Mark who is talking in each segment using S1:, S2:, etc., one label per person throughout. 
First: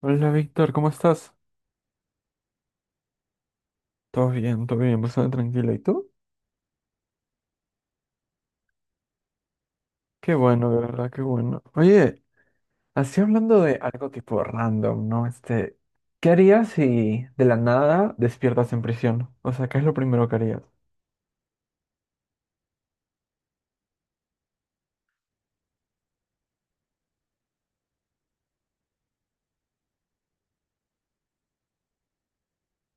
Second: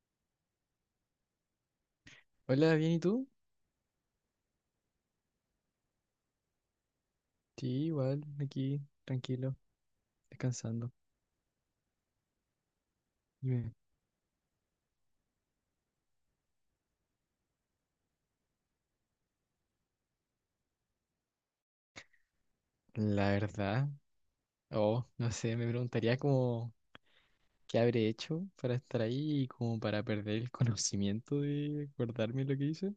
S1: Hola Víctor, ¿cómo estás?
S2: Hola, ¿bien y tú?
S1: Todo bien, bastante tranquilo. ¿Y tú?
S2: Sí, igual, aquí, tranquilo,
S1: Qué bueno, de
S2: descansando.
S1: verdad, qué bueno. Oye, así hablando
S2: Dime.
S1: de algo tipo random, ¿no? ¿Qué harías si de la nada despiertas en prisión? O sea, ¿qué es lo primero que harías?
S2: La verdad, oh, no sé, me preguntaría como qué habré hecho para estar ahí y como para perder el conocimiento de acordarme lo que hice.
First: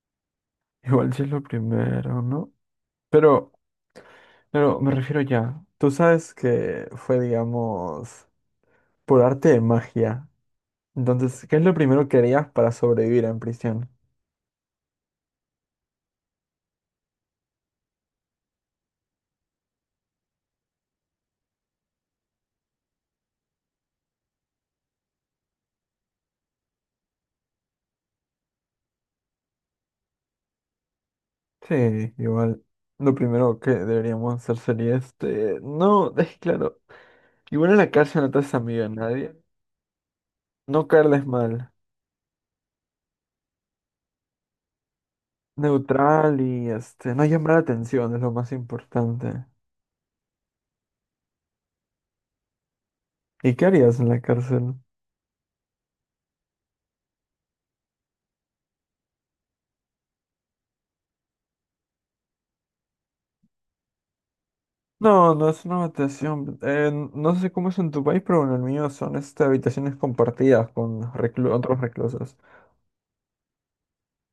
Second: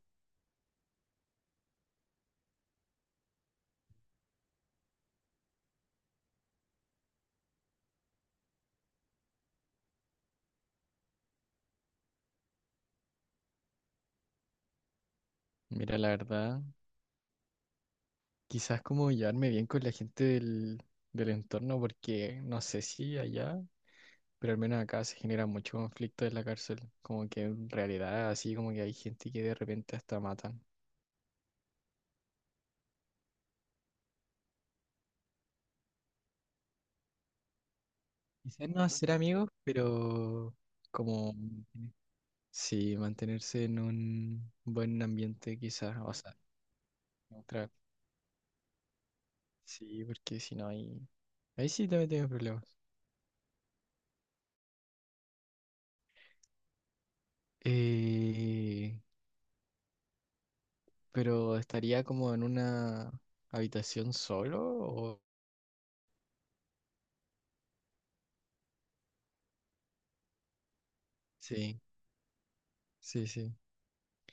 S1: Igual si es lo primero, ¿no? Pero, pero me refiero ya. Tú sabes que fue, digamos, por arte de magia. Entonces, ¿qué es lo primero que harías para sobrevivir en prisión?
S2: Mira, la verdad, quizás como llevarme bien con la gente del entorno, porque no sé si allá, pero al menos acá se genera mucho conflicto en la cárcel. Como que en realidad, así como que hay gente que de repente hasta matan.
S1: Sí, igual. Lo primero que deberíamos hacer sería. No, es claro. Igual en la cárcel no te haces
S2: Quizás no
S1: amigo de
S2: hacer
S1: nadie.
S2: amigos, pero
S1: No caerles
S2: como
S1: mal.
S2: sí, mantenerse en un buen ambiente quizás, o sea,
S1: Neutral. No llamar la
S2: otra-
S1: atención es lo más importante.
S2: sí, porque si no hay, ahí sí también tengo problemas.
S1: ¿Y qué harías en la cárcel?
S2: Eh, pero estaría como en una habitación solo o
S1: No, no es una habitación. No sé cómo es en tu país, pero en el mío son habitaciones compartidas con los otros
S2: sí,
S1: reclusos.
S2: sí.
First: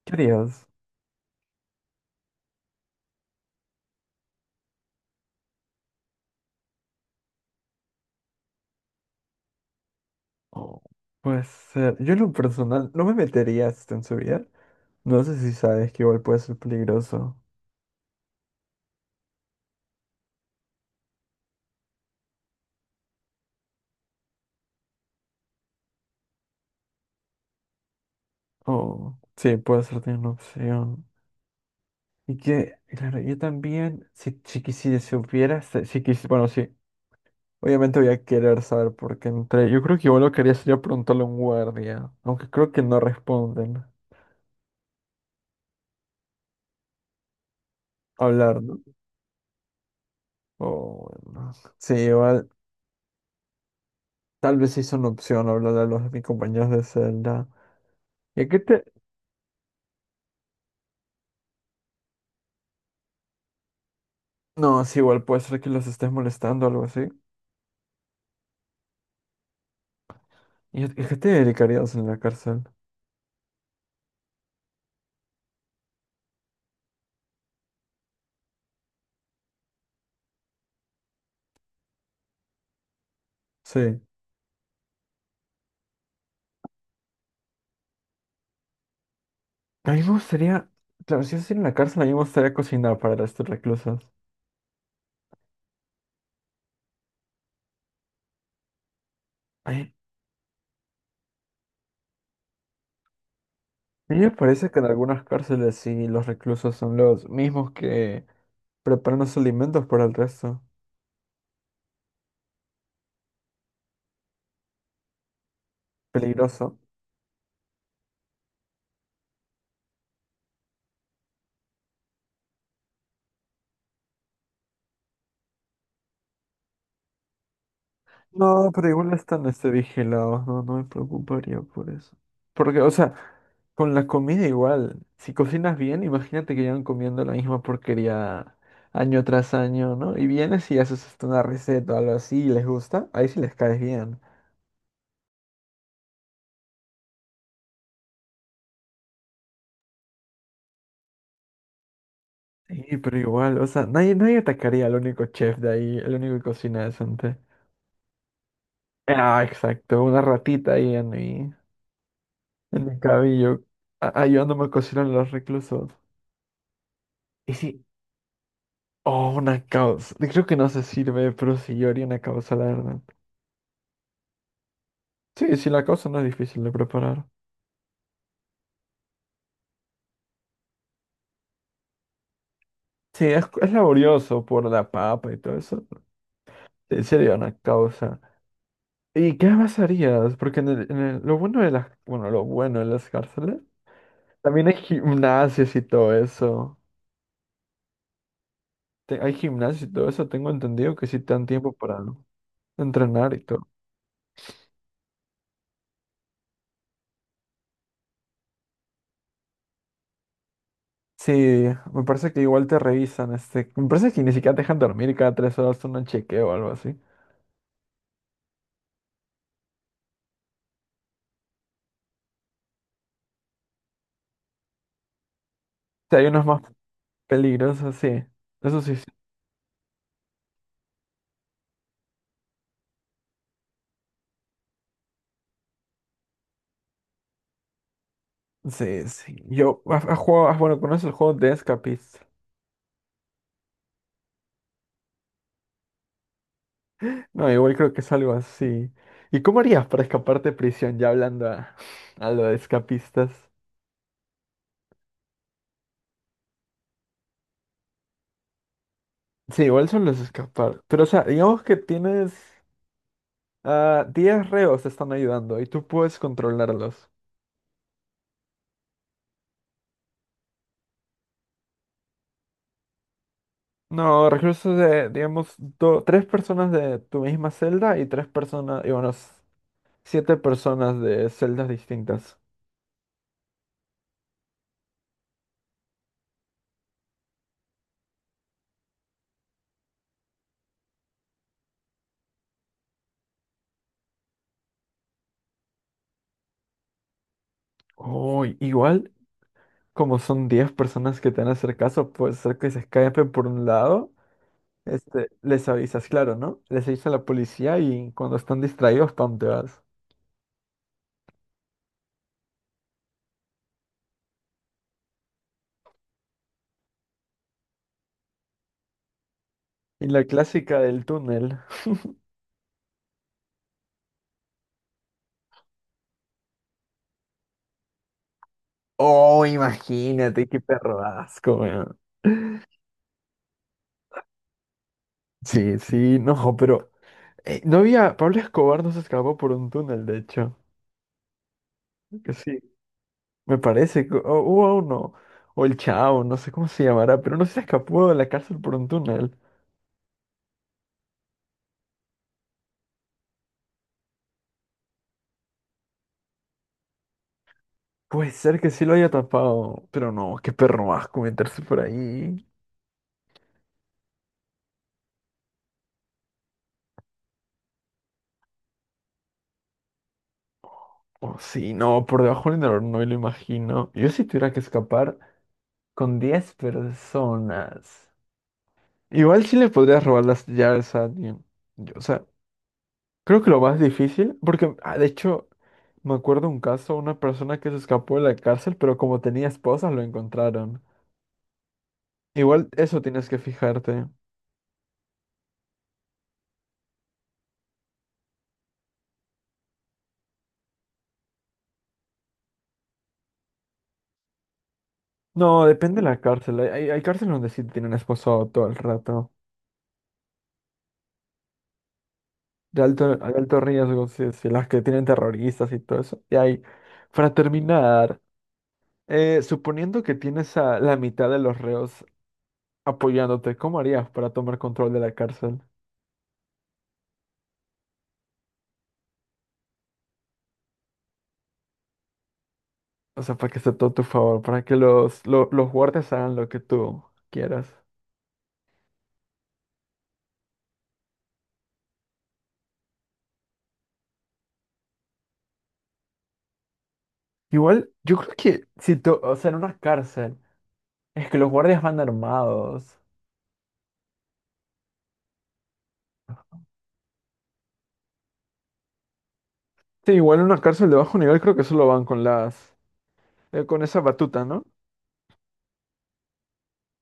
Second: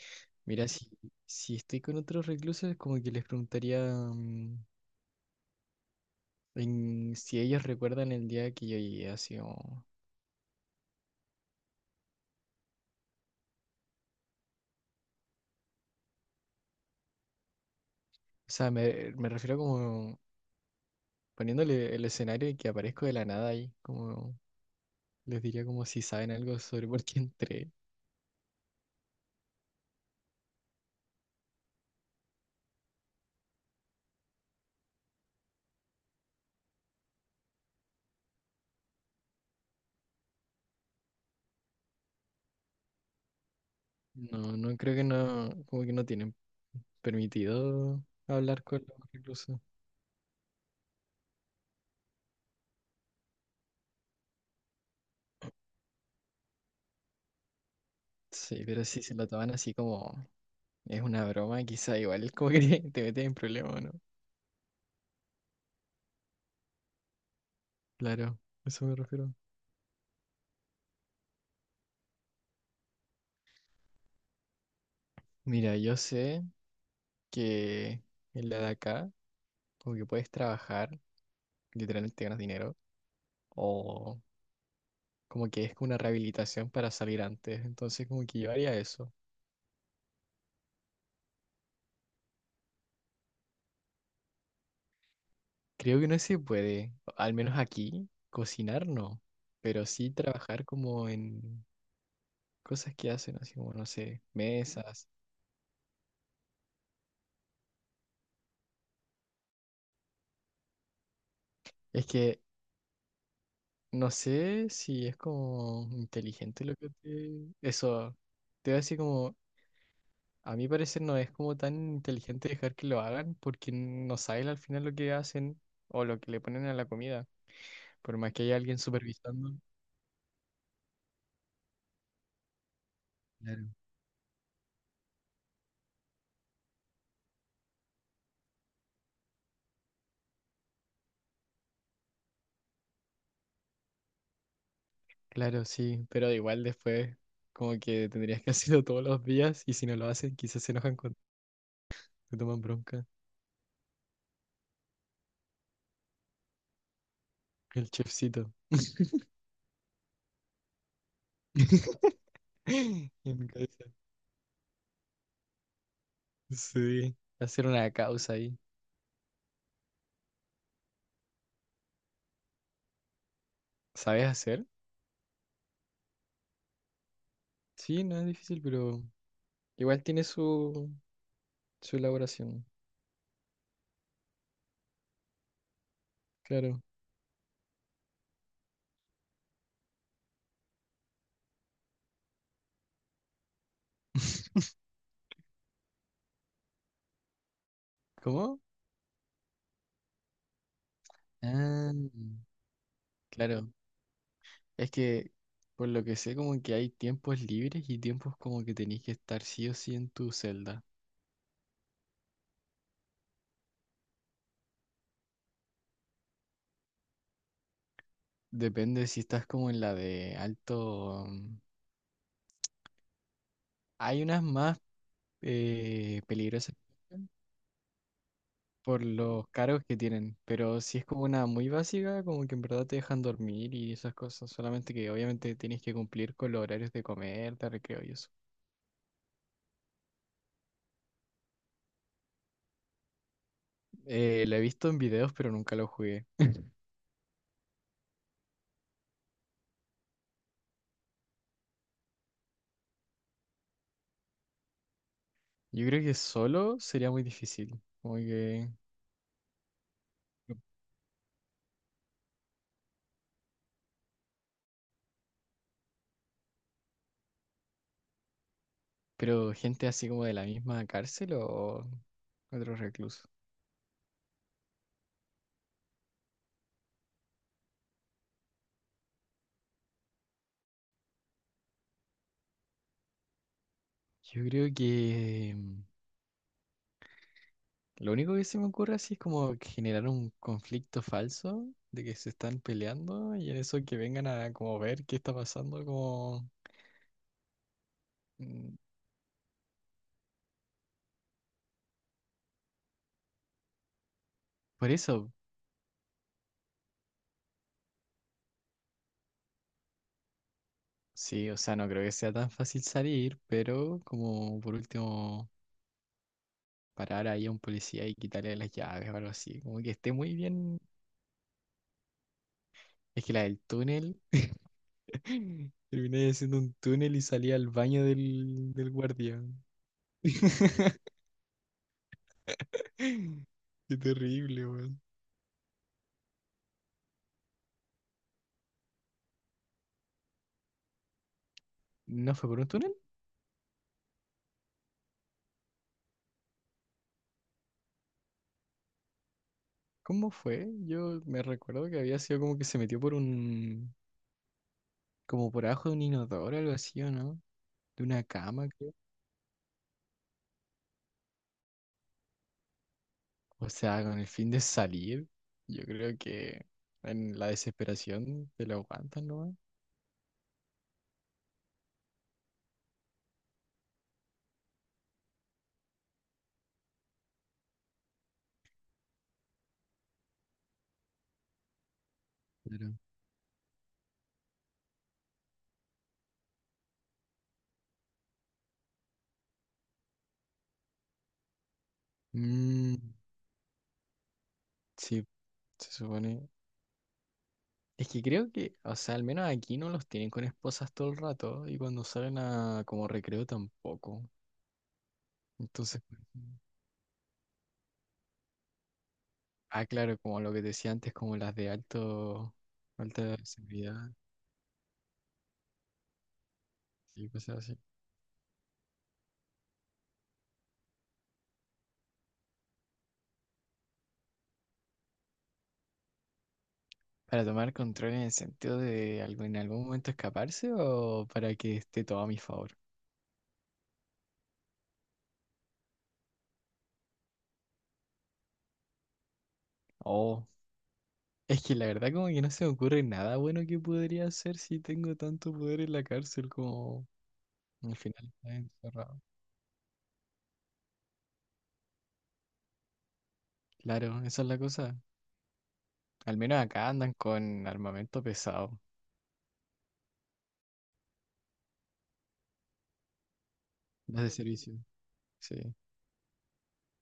S1: ¿Qué harías?
S2: Mira, si estoy con otros reclusos, como que les preguntaría mm, si ellos recuerdan el día que yo llegué así como...
S1: Oh, pues yo en lo personal no me metería en su vida. No sé si sabes que igual puede ser peligroso.
S2: O sea, me refiero como poniéndole el escenario y que aparezco de la nada ahí, como les diría como si saben algo sobre por qué entré.
S1: Oh, sí, puede ser también una opción. Y que, claro, yo también, si quisiera, si hubiera, si, bueno, sí, obviamente voy a querer saber por qué entré. Yo creo que igual lo quería sería preguntarle a un guardia, aunque creo que no responden.
S2: No, no creo que no, como que no tienen permitido
S1: Hablar,
S2: hablar
S1: ¿no?
S2: con los reclusos.
S1: Oh, bueno. Sí, igual, tal vez sí es una opción hablar a los de mis compañeros de celda. ¿Y a qué
S2: Sí,
S1: te...?
S2: pero si se lo toman así como es una broma, quizá igual como que te metes en problemas, ¿no?
S1: No, sí, igual puede ser que los estés molestando o algo así.
S2: Claro, a eso me refiero.
S1: ¿Y a qué te dedicarías en la cárcel?
S2: Mira, yo sé que en la de acá, como que puedes trabajar, literalmente ganas dinero,
S1: Sí.
S2: o como que es una rehabilitación para salir antes, entonces como que yo haría eso.
S1: A mí me gustaría, claro, si yo estoy en la cárcel, a mí me gustaría cocinar para los reclusos.
S2: Creo que no se puede, al menos aquí, cocinar no,
S1: A
S2: pero
S1: mí
S2: sí trabajar como en cosas que hacen, así como, no
S1: a mí
S2: sé,
S1: me parece que en
S2: mesas.
S1: algunas cárceles sí los reclusos son los mismos que preparan los alimentos para el resto.
S2: Es que no sé si es como inteligente lo
S1: Peligroso.
S2: que te... Eso, te voy a decir como, a mi parecer no es como tan inteligente dejar que lo hagan porque no sabes al final lo que hacen o lo que le ponen a la comida, por más que haya
S1: No,
S2: alguien
S1: pero igual están
S2: supervisando.
S1: vigilados, no, no me preocuparía por eso. Porque, o sea,
S2: Claro.
S1: con la comida igual, si cocinas bien, imagínate que llevan comiendo la misma porquería año tras año, ¿no? Y vienes y haces hasta una receta o algo así y les gusta, ahí sí les caes bien.
S2: Claro, sí, pero igual después como que tendrías que hacerlo todos los días y si no lo hacen quizás se enojan cuando te toman
S1: Sí,
S2: bronca.
S1: pero igual, o sea, nadie, nadie atacaría al único chef de ahí, el único que cocina decente.
S2: El chefcito.
S1: Ah, exacto, una ratita ahí en mi, en mi
S2: En mi
S1: cabello,
S2: cabeza.
S1: ayudándome a cocinar a los reclusos.
S2: Sí,
S1: Y
S2: hacer
S1: sí,
S2: una causa ahí.
S1: oh, una causa. Creo que no se sirve, pero sí, yo haría una causa, la verdad.
S2: ¿Sabes hacer?
S1: Sí, sí, la causa no es difícil de preparar.
S2: Sí, no es difícil, pero igual tiene su elaboración.
S1: Sí, es laborioso por la papa y todo eso.
S2: Claro.
S1: Sí, sería una causa. ¿Y qué más harías? Porque lo bueno de las cárceles, también hay gimnasios y todo eso.
S2: ¿Cómo?
S1: Hay gimnasio y todo eso, tengo entendido que sí te dan tiempo
S2: Ah,
S1: para entrenar y todo.
S2: claro. Es que por lo que sé como que hay tiempos libres y tiempos como que tenés que estar sí o sí en tu celda.
S1: Sí, me parece que igual te revisan, me parece que ni siquiera te dejan dormir y cada 3 horas un chequeo o algo así. O
S2: Depende si estás como en la de alto. Hay unas más
S1: sea, hay unos más
S2: peligrosas
S1: peligrosos, sí. Eso sí, sí,
S2: por los cargos que tienen, pero si es como una muy básica, como que en verdad te dejan dormir y esas cosas, solamente que obviamente tienes que cumplir con los horarios de comer, de recreo y eso.
S1: sí. Sí. Yo, bueno, conoces el juego de Escapist?
S2: Lo he visto en videos, pero nunca lo jugué.
S1: No, igual creo que es algo así. ¿Y cómo harías para escaparte de prisión? Ya hablando a lo de escapistas.
S2: Yo creo que solo sería muy difícil, como que...
S1: Sí, igual son los escapar. Pero, o sea, digamos que tienes. Ah, 10 reos están ayudando y tú puedes controlarlos.
S2: Pero gente así como de la misma cárcel o otro recluso.
S1: No, reclusos de, digamos, tres personas de tu misma celda y tres personas, siete personas de celdas distintas.
S2: Yo creo que... Lo único que se me ocurre así es como generar un conflicto falso de que se están peleando y en eso que vengan a como ver qué está pasando, como...
S1: Oh,
S2: mm,
S1: igual, como son 10 personas que te van a hacer caso, puede ser que se escapen por un lado.
S2: Por
S1: Este,
S2: eso,
S1: les avisas, claro, ¿no? Les avisas a la policía y cuando están distraídos, pam, te vas.
S2: sí, o sea, no creo que sea tan fácil salir, pero como por último parar ahí a un policía y quitarle las llaves o algo así, como que
S1: Y
S2: esté
S1: la
S2: muy bien.
S1: clásica del túnel.
S2: Es que la del túnel, terminé haciendo un túnel y salí al baño del guardia.
S1: Oh, imagínate, qué perro asco, weón.
S2: Qué terrible, weón.
S1: Sí, sí, no, pero Pablo Escobar no se escapó por un túnel, de hecho. Que
S2: ¿No fue
S1: sí,
S2: por un túnel?
S1: me parece que hubo uno, o el Chao, no sé cómo se llamará, pero no se escapó de la cárcel por un túnel.
S2: ¿Cómo fue? Yo me recuerdo que había sido como que se metió por un, como por abajo de un inodoro o algo así, ¿o no? De una
S1: Puede ser
S2: cama,
S1: que sí
S2: creo.
S1: lo haya tapado, pero no, qué perro asco meterse por ahí.
S2: O sea, con el fin de salir, yo creo que en la desesperación te lo aguantan, ¿no?
S1: O sí, no, por debajo del inodoro no me lo imagino. Yo si tuviera que escapar con 10 personas. Igual sí le podrías robar las llaves a alguien. Yo, o sea,
S2: Claro.
S1: creo que lo más difícil, porque ah, de hecho me acuerdo un caso, una persona que se escapó de la cárcel, pero como tenía esposa, lo encontraron. Igual
S2: Mm,
S1: eso tienes que fijarte.
S2: sí, se supone. Es que creo que, o sea, al menos aquí no los tienen con esposas todo el rato y cuando salen a como recreo tampoco.
S1: No, depende
S2: Entonces,
S1: de
S2: pues,
S1: la cárcel. Hay cárceles donde sí tienen esposado todo el rato.
S2: ah, claro, como lo que decía antes, como las de alto,
S1: De alto, de
S2: alta
S1: alto riesgo,
S2: seguridad.
S1: sí, sí, las que tienen terroristas y todo eso. Y hay,
S2: Sí,
S1: para
S2: cosas así.
S1: terminar, suponiendo que tienes a la mitad de los reos apoyándote, ¿cómo harías para tomar control de la cárcel?
S2: ¿Para tomar control en el sentido de algo, en algún momento escaparse o para que esté todo a mi favor?
S1: O sea, para que esté todo a tu favor, para que los guardias hagan lo que tú quieras.
S2: Oh, es que la verdad como que no se me ocurre nada bueno que podría hacer si tengo tanto poder en la cárcel como
S1: Igual,
S2: al
S1: yo
S2: final
S1: creo
S2: está
S1: que si tú,
S2: encerrado.
S1: o sea, en una cárcel, es que los guardias van armados.
S2: Claro, esa es la cosa. Al menos acá andan con armamento pesado,
S1: Sí, igual en una cárcel de bajo nivel creo que solo van con esa
S2: las de
S1: batuta, ¿no?
S2: servicio, sí.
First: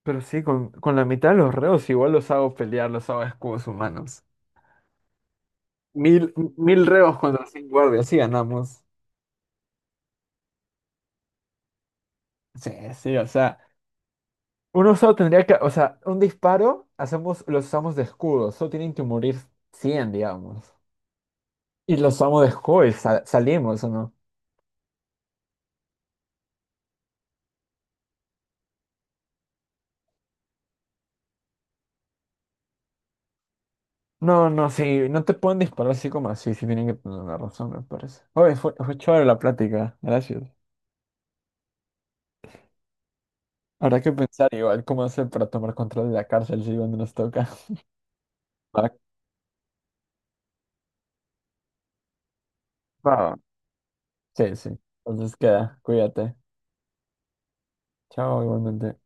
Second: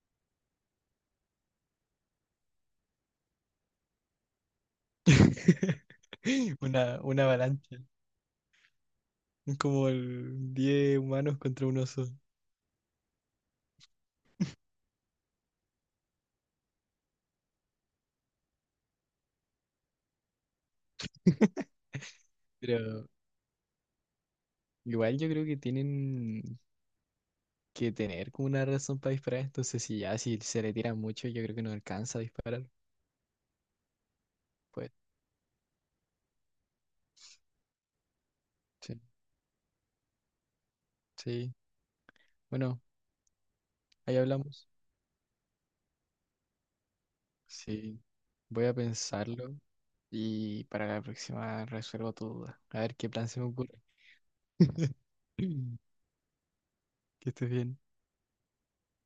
S1: Pero sí, con la mitad de los reos igual los hago pelear, los hago escudos humanos. Mil reos
S2: Una
S1: contra 100
S2: avalancha,
S1: guardias, sí ganamos.
S2: como el 10 humanos contra un oso.
S1: Sí, sí, o sea, uno solo tendría que, o sea, un disparo, hacemos, los usamos de escudo, solo tienen que morir 100 digamos. Y los amo de Joy,
S2: Pero
S1: salimos o no.
S2: igual yo creo que tienen que tener como una razón para disparar. Entonces, si ya si se le tira mucho, yo creo que no alcanza a disparar.
S1: No, no,
S2: Pues
S1: sí, no te pueden disparar así como así, sí tienen que tener una razón, me parece. Oye, fue,
S2: sí,
S1: fue chévere la plática, gracias.
S2: sí. Bueno,
S1: Habrá que
S2: ahí
S1: pensar
S2: hablamos.
S1: igual cómo hacer para tomar control de la cárcel si cuando nos toca.
S2: Sí, voy a pensarlo y para la próxima resuelvo tu duda. A ver qué
S1: Va,
S2: plan
S1: va.
S2: se me ocurre.
S1: Sí, sí. Entonces queda, cuídate.
S2: Que estés bien.
S1: Chao, igualmente.